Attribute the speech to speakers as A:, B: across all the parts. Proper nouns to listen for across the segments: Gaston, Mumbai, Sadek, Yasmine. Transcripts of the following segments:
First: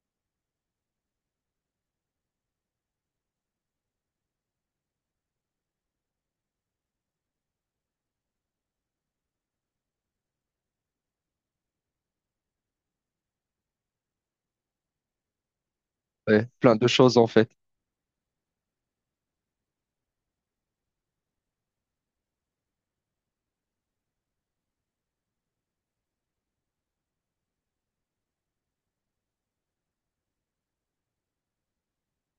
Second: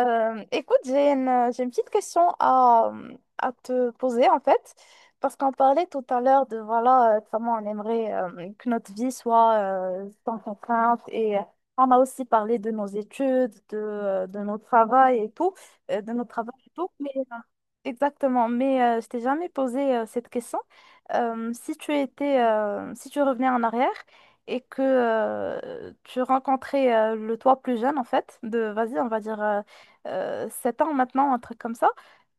A: Écoute, j'ai une petite question à te poser en fait, parce qu'on parlait tout à l'heure de voilà, comment on aimerait, que notre vie soit, sans contrainte et on a aussi parlé de nos études, de notre travail et tout, de notre
B: Ouais,
A: travail et
B: plein de
A: tout.
B: choses en fait.
A: Exactement, mais je t'ai jamais posé, cette question. Si tu revenais en arrière et que tu rencontrais, le toi plus jeune, en fait, de, vas-y, on va dire, 7 ans maintenant, un truc comme ça,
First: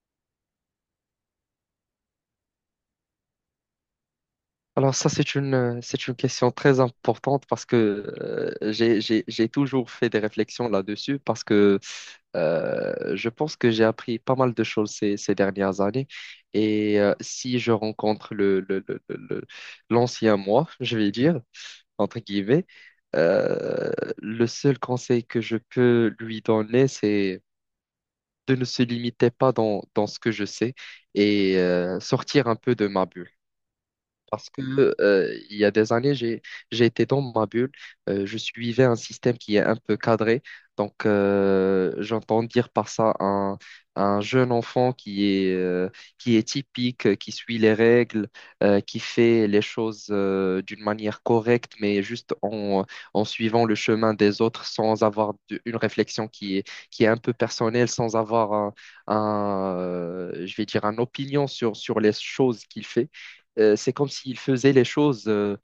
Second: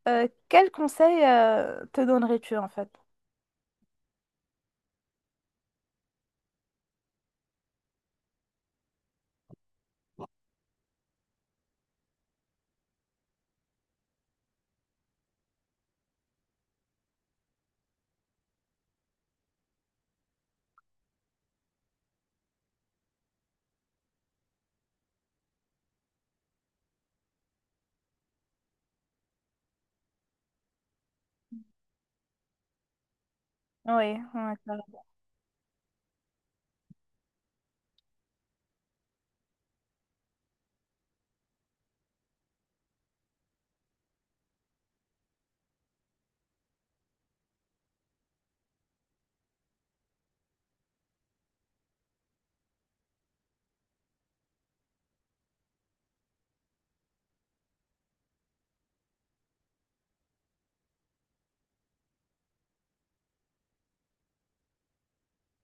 A: quel conseil, te donnerais-tu en fait?
B: Alors ça, c'est une question très importante parce que j'ai toujours fait des
A: Oui,
B: réflexions là-dessus parce que je pense que j'ai appris pas mal de choses ces dernières années. Et si je rencontre l'ancien moi, je vais dire, entre guillemets, euh, le seul conseil que je peux lui donner, c'est de ne se limiter pas dans ce que je sais et sortir un peu de ma bulle.
A: ouais,
B: Parce
A: la
B: que, euh, il y a des années, j'ai été dans ma bulle. Je suivais un système qui est un peu cadré. Donc, j'entends dire par ça un jeune enfant qui est typique, qui suit les règles, qui fait les choses d'une manière correcte, mais juste en suivant le chemin des autres sans avoir une réflexion qui est un peu personnelle, sans avoir je vais dire, une opinion sur les choses qu'il fait. C'est comme s'il faisait les choses euh,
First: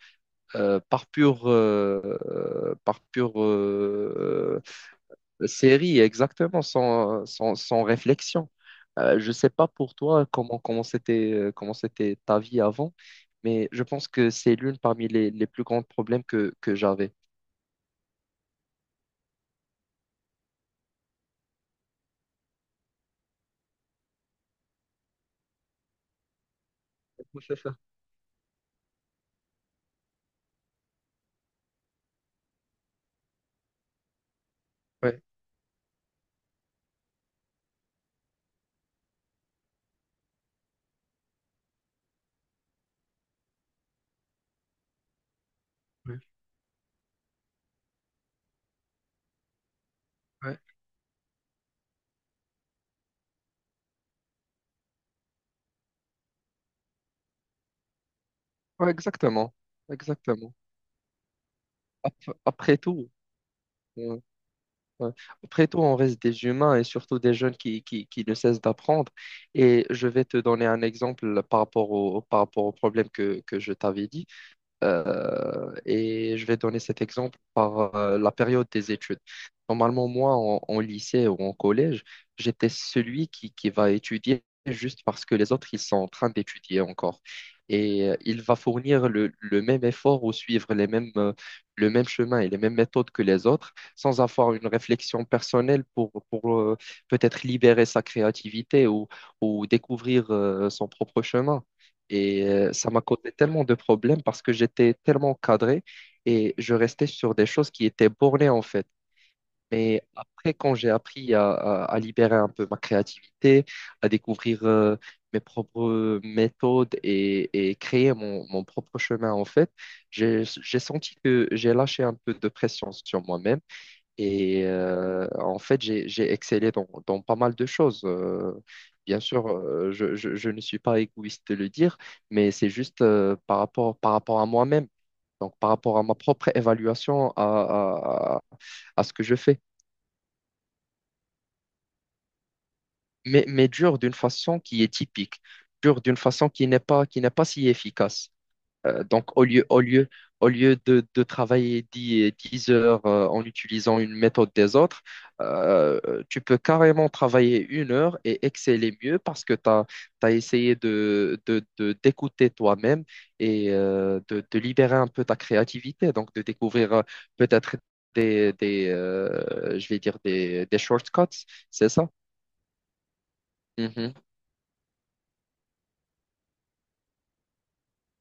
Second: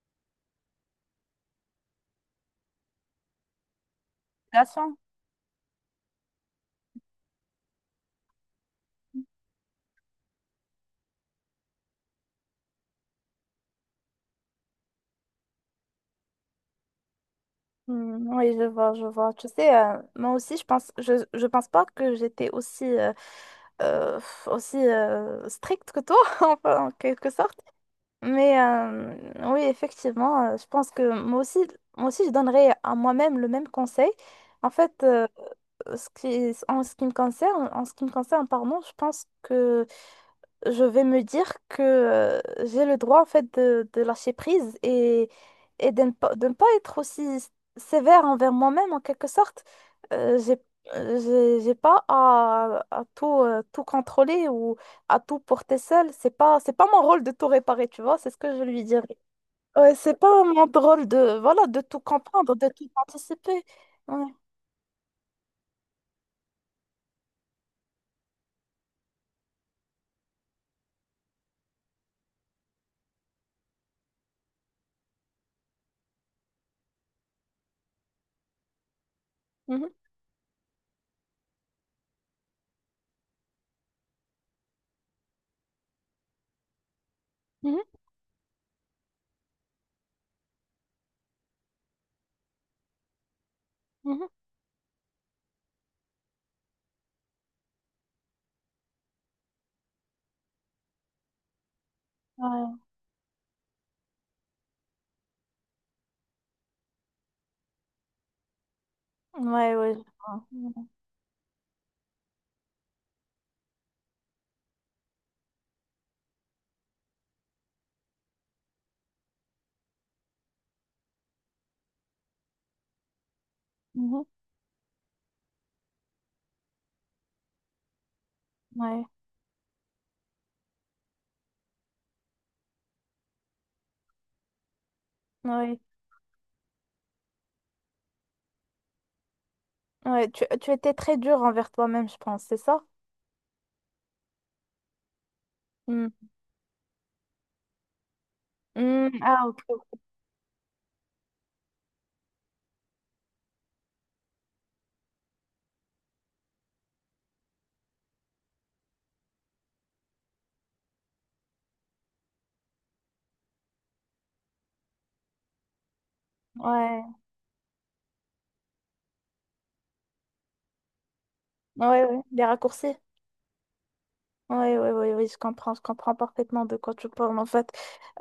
B: euh, par pure
A: relation.
B: série, exactement, sans réflexion. Je ne sais pas pour toi comment c'était ta vie avant, mais je pense que c'est l'une parmi les plus grands problèmes que j'avais.
A: Hmm, oui, je vois, je vois. Tu sais, moi aussi, je pense, je pense pas que j'étais aussi, euh, stricte que toi, enfin, en quelque
B: Oui, c'est
A: sorte.
B: ça.
A: Mais oui, effectivement, je pense que moi aussi, je donnerais à moi-même le même conseil. En fait,
B: Ouais,
A: en ce qui me concerne, en ce qui me concerne, pardon, je pense que je vais me dire que, j'ai le droit en fait de lâcher prise et de ne
B: ouais,
A: pas, de ne pas être aussi sévère envers moi-même en quelque sorte. Euh, j'ai,
B: ouais.
A: euh, j'ai pas à tout, tout contrôler ou à tout porter seul. C'est pas mon rôle de tout réparer, tu vois, c'est ce que je lui
B: Ouais,
A: dirais.
B: exactement,
A: Ouais, c'est pas
B: exactement.
A: mon rôle de, voilà, de tout comprendre, de
B: Après
A: tout
B: tout.
A: anticiper. Ouais.
B: Ouais. Après tout, on reste des humains et surtout des jeunes qui ne cessent d'apprendre. Et je vais te donner un exemple par rapport au problème que je t'avais dit. Et je vais donner cet exemple par la période des études.
A: Mhm,
B: Normalement, moi, en lycée ou en collège, j'étais celui qui va étudier juste parce que les autres, ils sont en train d'étudier encore.
A: mhm,
B: Et il va fournir le même effort ou suivre le même chemin et les mêmes méthodes que les autres sans
A: mhm.
B: avoir une réflexion personnelle pour peut-être libérer sa créativité ou découvrir son propre chemin. Et
A: Ouais,
B: ça m'a causé tellement de problèmes parce que j'étais tellement cadré et je restais sur des choses qui étaient bornées en fait.
A: ouais, ouais, je
B: Mais
A: vois.
B: après, quand
A: Mhm,
B: j'ai appris à libérer un peu ma créativité, à découvrir mes propres méthodes et créer mon propre chemin en fait, j'ai senti que j'ai lâché un peu de pression sur moi-même
A: mhm,
B: et en fait, j'ai excellé dans pas mal de choses. Euh,
A: ouais,
B: bien sûr, je ne suis pas égoïste de le dire, mais c'est juste par rapport à moi-même, donc par
A: ouais.
B: rapport à ma propre évaluation à ce que je fais.
A: Ouais, tu étais très dur envers toi-même, je pense, c'est ça?
B: Mais dur d'une façon qui est typique, dur
A: Hmm.
B: d'une façon qui n'est pas si efficace. Euh,
A: Hmm,
B: donc, au
A: ah,
B: lieu, au
A: ok.
B: lieu, au lieu de travailler dix heures en utilisant une méthode des autres, tu peux carrément travailler 1 heure et exceller mieux parce que tu as essayé d'écouter toi-même et de libérer un peu ta créativité, donc de découvrir
A: Ouais,
B: peut-être des je vais dire des shortcuts, c'est
A: ouais,
B: ça?
A: ouais. Les raccourcis.
B: Mhm.
A: Ouais, ouais, ouais, oui, je comprends parfaitement de quoi tu parles, en fait.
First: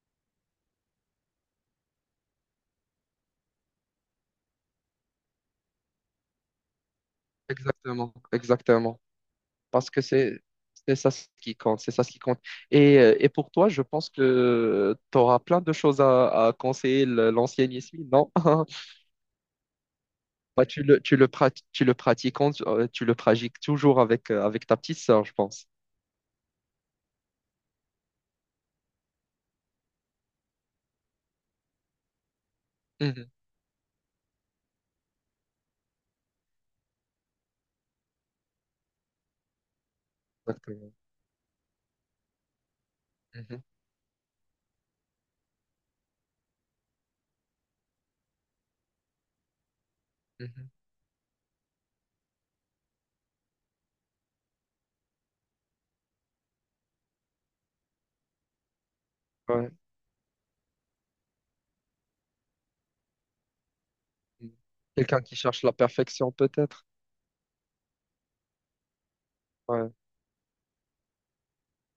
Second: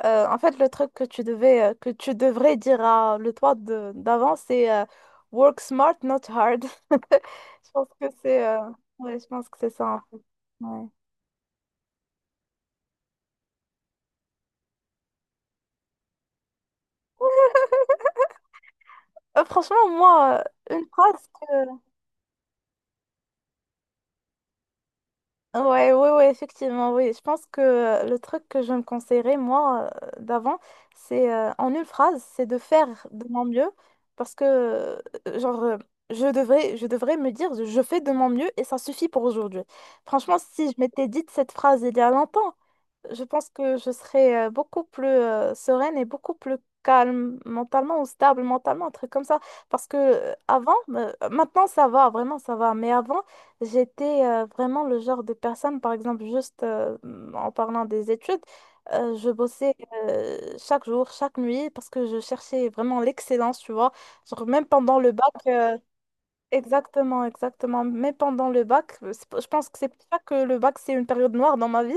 A: En fait, le truc que tu devrais dire à le toi d'avant, c'est work smart, not hard. Je pense que
B: Exactement,
A: c'est,
B: exactement.
A: ouais, je pense que c'est ça,
B: Parce que
A: en fait.
B: c'est
A: Ouais.
B: c'est ça ce qui compte, c'est ça ce qui compte. Et pour toi, je pense que tu auras plein de choses à conseiller l'ancien Yasmine, non?
A: Franchement, moi,
B: Bah,
A: une phrase.
B: tu le pratiques toujours avec ta petite sœur, je pense.
A: Ouais, ouais, ouais, effectivement, oui. Je pense que, le truc que je me conseillerais, moi, d'avant, c'est, en une phrase, c'est de faire de
B: Mhm.
A: mon mieux parce que, genre, je devrais me dire, je fais de mon mieux et ça suffit pour aujourd'hui. Franchement, si je
B: Exactement.
A: m'étais dit cette phrase il y a longtemps, je pense
B: Mhm,
A: que je serais, beaucoup plus, sereine, et beaucoup plus calme mentalement ou stable mentalement, un truc comme ça. Parce que,
B: mhm.
A: avant, maintenant ça va, vraiment ça va, mais avant, j'étais, vraiment le genre de personne, par exemple, juste, en parlant des études, je
B: Ouais.
A: bossais, chaque jour, chaque nuit, parce que je cherchais vraiment l'excellence, tu vois. Genre,
B: Mhm.
A: même pendant le
B: Quelqu'un
A: bac,
B: qui cherche la perfection, peut-être.
A: exactement, exactement, même pendant le bac, je pense que c'est
B: Ouais,
A: pour ça que le bac, c'est une période noire dans ma vie.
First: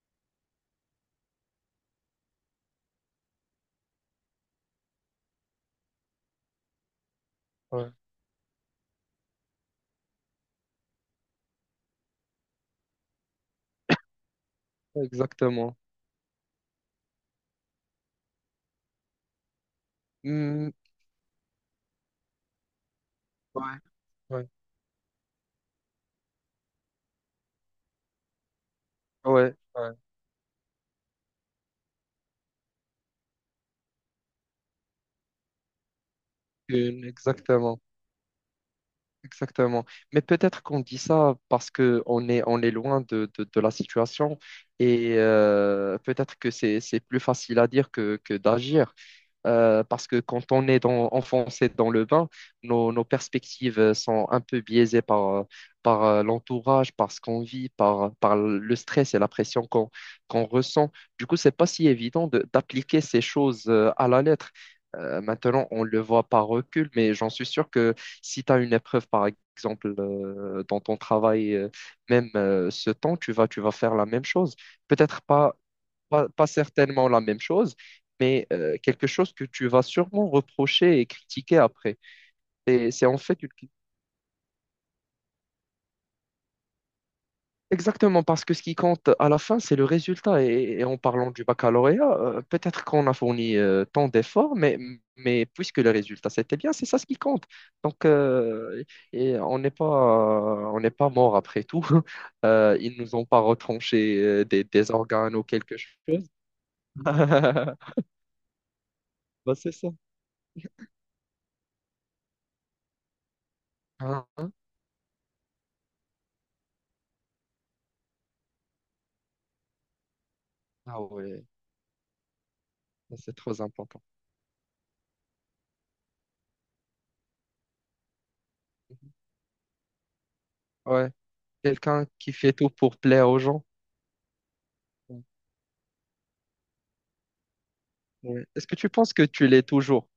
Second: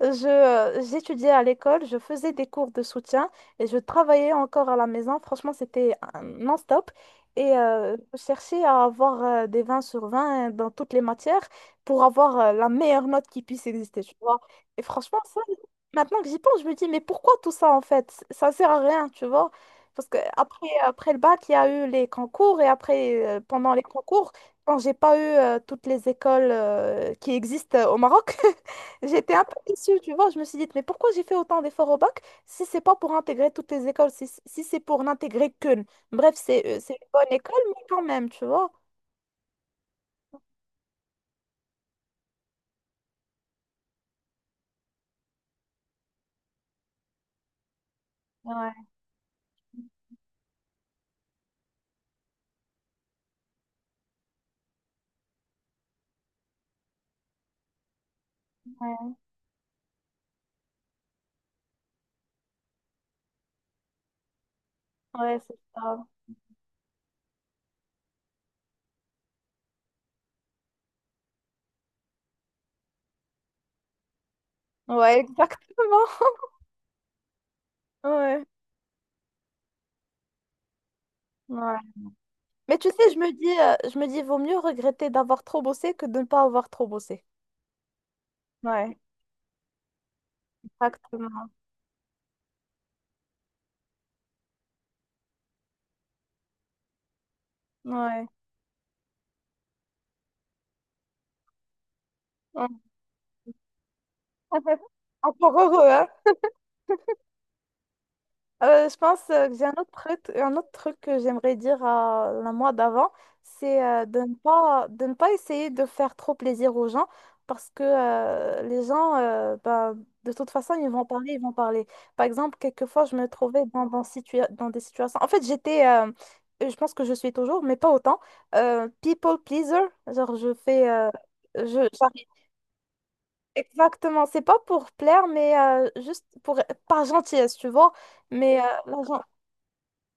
A: J'étudiais à l'école, je faisais des cours de soutien et je travaillais encore à la maison. Franchement, c'était un non-stop. Et
B: ouais,
A: euh, je cherchais à avoir, des 20/20 dans toutes les matières pour avoir, la meilleure note qui puisse exister, tu vois. Et franchement, ça,
B: exactement.
A: maintenant que j'y pense, je me dis, mais pourquoi tout ça en fait? Ça sert à rien, tu vois. Parce que après,
B: Hmm,
A: après le bac, il y a eu les concours et après, pendant
B: ouais,
A: les concours,
B: ouais,
A: quand j'ai pas eu, toutes les écoles, qui existent, au Maroc. J'étais un peu
B: ouais, ouais.
A: déçue, tu vois. Je me suis dit, mais pourquoi j'ai fait autant d'efforts au bac si c'est pas pour intégrer toutes les écoles, si c'est pour n'intégrer qu'une. Bref, c'est
B: Une,
A: une bonne école,
B: exactement.
A: mais quand même, tu vois.
B: Exactement. Mais peut-être qu'on dit ça parce que on est loin de la situation et peut-être que c'est plus facile à dire que d'agir parce que quand on est enfoncé dans le bain, nos perspectives sont un peu biaisées par l'entourage, par ce qu'on vit, par le stress
A: Ouais,
B: et la pression qu'on ressent. Du coup, c'est pas si évident d'appliquer ces choses à la lettre. Euh,
A: ouais, c'est
B: maintenant, on le
A: ça.
B: voit par recul, mais j'en suis sûr que si tu as une épreuve, par exemple, dans ton travail, même, ce temps, tu vas faire la même chose.
A: Ouais,
B: Peut-être pas
A: exactement.
B: pas, pas certainement la même chose,
A: Ouais,
B: mais quelque chose que tu vas sûrement reprocher et critiquer
A: ouais.
B: après.
A: Mais tu
B: Et c'est
A: sais,
B: en fait une...
A: je me dis, vaut mieux regretter d'avoir trop bossé que de ne pas avoir trop bossé.
B: Exactement, parce que ce qui
A: Ouais,
B: compte à la fin, c'est le résultat. Et en parlant du
A: exactement.
B: baccalauréat, peut-être qu'on a fourni tant d'efforts, mais puisque le résultat c'était bien, c'est ça ce qui compte. Donc,
A: Ouais.
B: euh, et on n'est pas mort après tout.
A: Ouais.
B: Ils nous ont pas retranché des, des organes ou
A: Encore
B: quelque
A: heureux, hein?
B: chose.
A: Je pense, que
B: Bah,
A: j'ai
B: c'est ça.
A: un autre truc que j'aimerais dire à la moi d'avant, c'est, de
B: Hein?
A: ne
B: Hein.
A: pas, de ne pas essayer de faire trop plaisir aux gens parce que, les gens, bah, de toute façon, ils
B: Ah
A: vont parler, ils
B: ouais.
A: vont parler. Par exemple, quelquefois, je me
B: C'est trop
A: trouvais
B: important.
A: dans des situations. En fait, j'étais, je pense que je suis toujours, mais pas autant, people pleaser. Genre, je fais.
B: Ouais,
A: Je,
B: quelqu'un
A: j'arrive-
B: qui fait tout pour plaire aux gens.
A: Exactement, c'est pas pour plaire, mais, juste pour, par gentillesse, tu vois.
B: Ouais.
A: Mais
B: Est-ce que tu penses que
A: là,
B: tu l'es toujours?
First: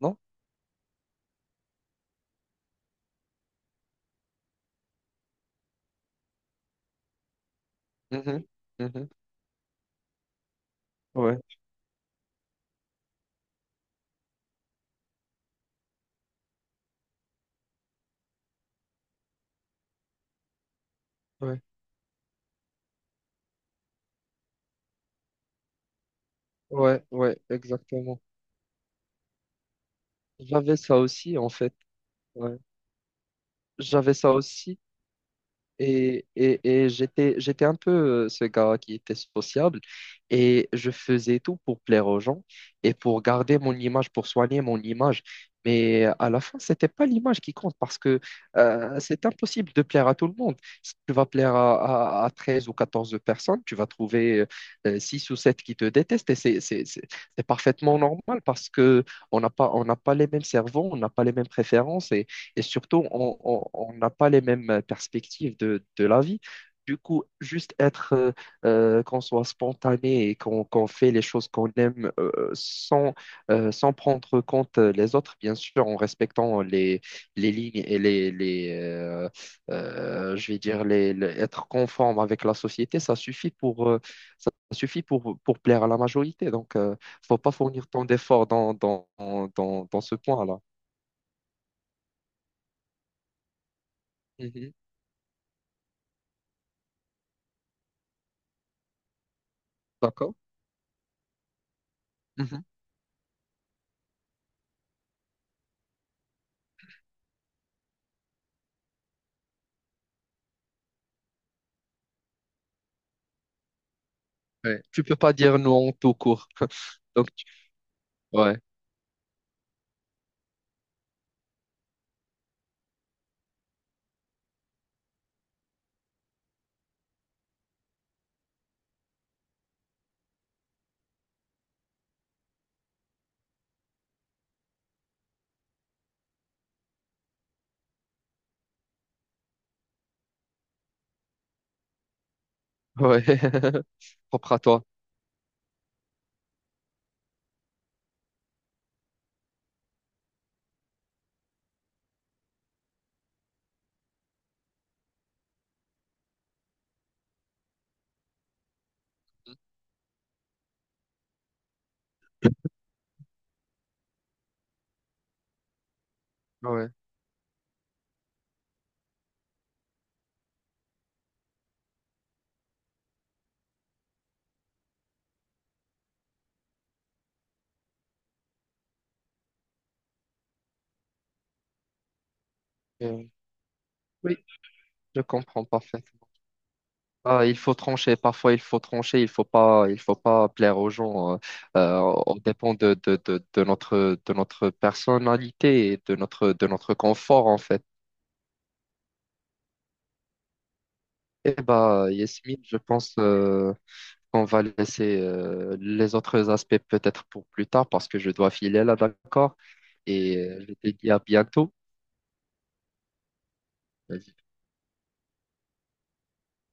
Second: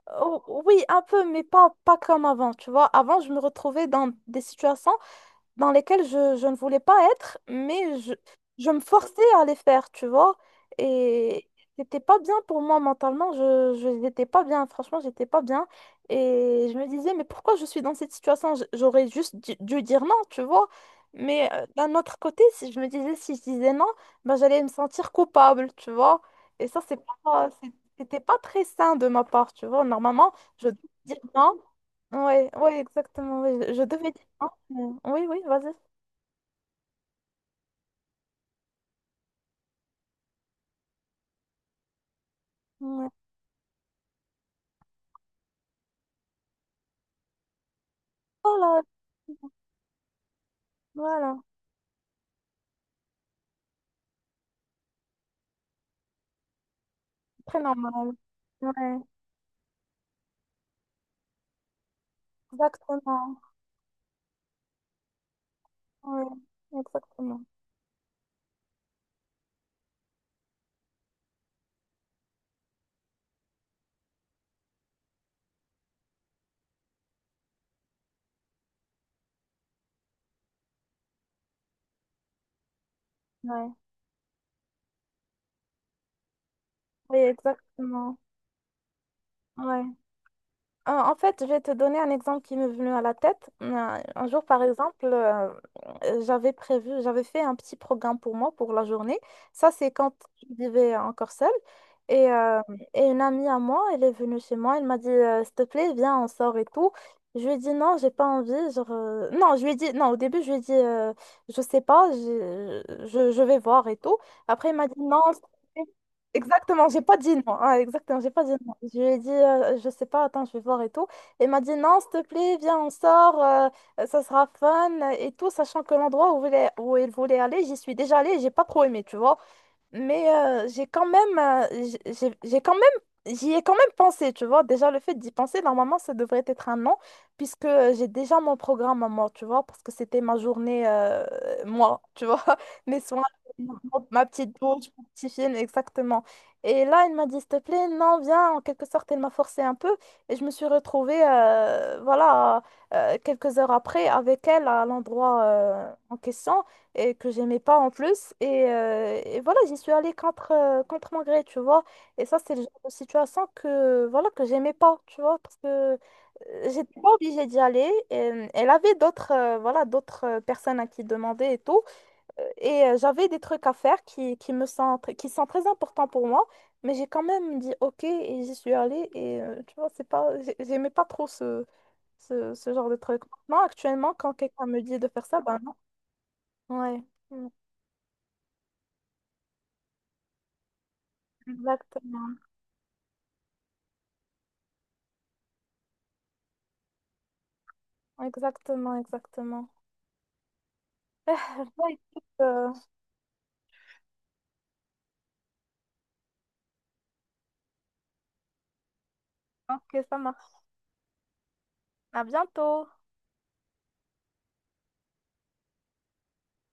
B: Non?
A: oh, oui, un peu, mais pas comme avant, tu vois. Avant, je me retrouvais dans des situations, dans lesquelles je ne voulais pas être, mais je,
B: Mhm,
A: je me
B: mhm.
A: forçais à les faire, tu vois.
B: Ouais,
A: Et c'était pas bien pour moi mentalement, je n'étais pas bien, franchement, j'étais pas bien. Et je me disais, mais pourquoi je suis dans cette situation? J'aurais juste dû dire non, tu vois. Mais
B: ouais,
A: d'un autre côté, si je disais non, ben, j'allais me sentir coupable, tu vois. Et ça,
B: ouais, ouais,
A: pas, c'est- c'était
B: exactement.
A: pas très sain de ma part, tu vois. Normalement, je
B: J'avais
A: dois
B: ça
A: dire
B: aussi, en
A: non.
B: fait.
A: Oui, ouais,
B: Ouais.
A: ouais, exactement. Ouais, je devais
B: J'avais
A: dire
B: ça
A: non.
B: aussi.
A: Oui, oui, vas-y.
B: Et j'étais un peu ce gars qui était sociable et je faisais tout pour plaire aux gens et
A: Ouais.
B: pour garder mon image, pour soigner mon image. Mais à la fin, c'était pas l'image qui compte parce que
A: Oh là,
B: c'est impossible de plaire à tout le monde. Si tu vas
A: voilà,
B: plaire à 13 ou 14 personnes, tu vas trouver 6 ou 7 qui te détestent et c'est
A: très normal.
B: parfaitement normal parce
A: Ouais,
B: que on n'a pas les mêmes cerveaux, on n'a pas les mêmes préférences et surtout, on
A: exactement.
B: on- on n'a pas les mêmes perspectives de la
A: Ouais,
B: vie. Du coup,
A: exactement.
B: juste qu'on soit spontané et qu'on fait les choses qu'on aime sans, sans prendre compte les autres, bien sûr, en respectant les lignes et les, je vais dire, être conforme avec la société, ça suffit
A: Ouais,
B: pour, euh, ça suffit pour plaire à la majorité. Donc,
A: oui,
B: faut pas fournir tant
A: exactement.
B: d'efforts dans, dans, dans,
A: Ouais.
B: dans ce point-là.
A: En fait, je vais te donner un exemple qui m'est venu à la tête. Un jour, par
B: Mhm.
A: exemple, j'avais fait un petit programme pour moi pour la journée. Ça, c'est quand
B: D'accord?
A: je vivais encore seule. Et, euh,
B: Mhm.
A: et une amie à moi, elle est venue chez moi, elle m'a dit, s'il te plaît, viens, on sort et tout. Je lui ai dit non, j'ai pas envie. Non, je lui ai dit non, au début, je lui ai dit, je sais pas, je vais voir et tout. Après, il
B: Ouais.
A: m'a dit
B: Tu peux
A: non.
B: pas
A: S'il te
B: dire non
A: plaît.
B: tout court.
A: Exactement, j'ai pas
B: Donc,
A: dit non. Ah, exactement, j'ai pas dit
B: ouais,
A: je lui ai dit, je sais pas, attends, je vais voir et tout. Elle m'a dit, non, s'il te plaît, viens, on sort, ça sera fun et tout, sachant que l'endroit elle voulait où elle voulait aller, j'y suis déjà allée, et j'ai pas trop aimé, tu vois. Mais j'ai quand même, j'y ai quand même pensé, tu vois. Déjà, le fait d'y penser, normalement, ça devrait être un non, puisque j'ai déjà mon programme à moi, tu vois, parce que c'était ma journée, moi, tu vois, mes soins,
B: ouais.
A: ma
B: Propre
A: petite
B: à toi.
A: douche, mon petit film, exactement. Et là, elle m'a dit, s'il te plaît, non, viens, en quelque sorte, elle m'a forcé un peu, et je me suis retrouvée, voilà, quelques heures après, avec elle à l'endroit, en question et que j'aimais pas en plus. Et voilà, j'y suis allée contre mon gré, tu vois. Et ça, c'est le genre de situation que, voilà, que j'aimais pas, tu vois, parce que,
B: Ouais.
A: j'étais pas obligée d'y aller. Elle avait d'autres, voilà, d'autres, personnes à qui demander et tout. J'avais des trucs à faire qui me sont, qui sont très importants pour moi. Mais j'ai quand même dit OK et j'y suis allée. Et tu vois, c'est pas, j'ai- j'aimais pas trop ce genre de truc.
B: Euh,
A: Non, actuellement, quand
B: oui,
A: quelqu'un me dit de
B: je
A: faire ça, ben
B: comprends
A: non.
B: parfaitement.
A: Ouais.
B: Ah,
A: Mm.
B: il faut trancher, parfois il faut trancher, il faut pas plaire aux gens. On
A: Exactement,
B: dépend de notre personnalité et de notre confort en fait.
A: exactement, exactement.
B: Eh
A: Bon,
B: bah,
A: écoute,
B: Yasmine, je pense qu'on va laisser les autres aspects peut-être pour plus tard parce que je dois filer là, d'accord?
A: ok, ça
B: Et
A: marche.
B: euh, je te dis à bientôt.
A: À bientôt.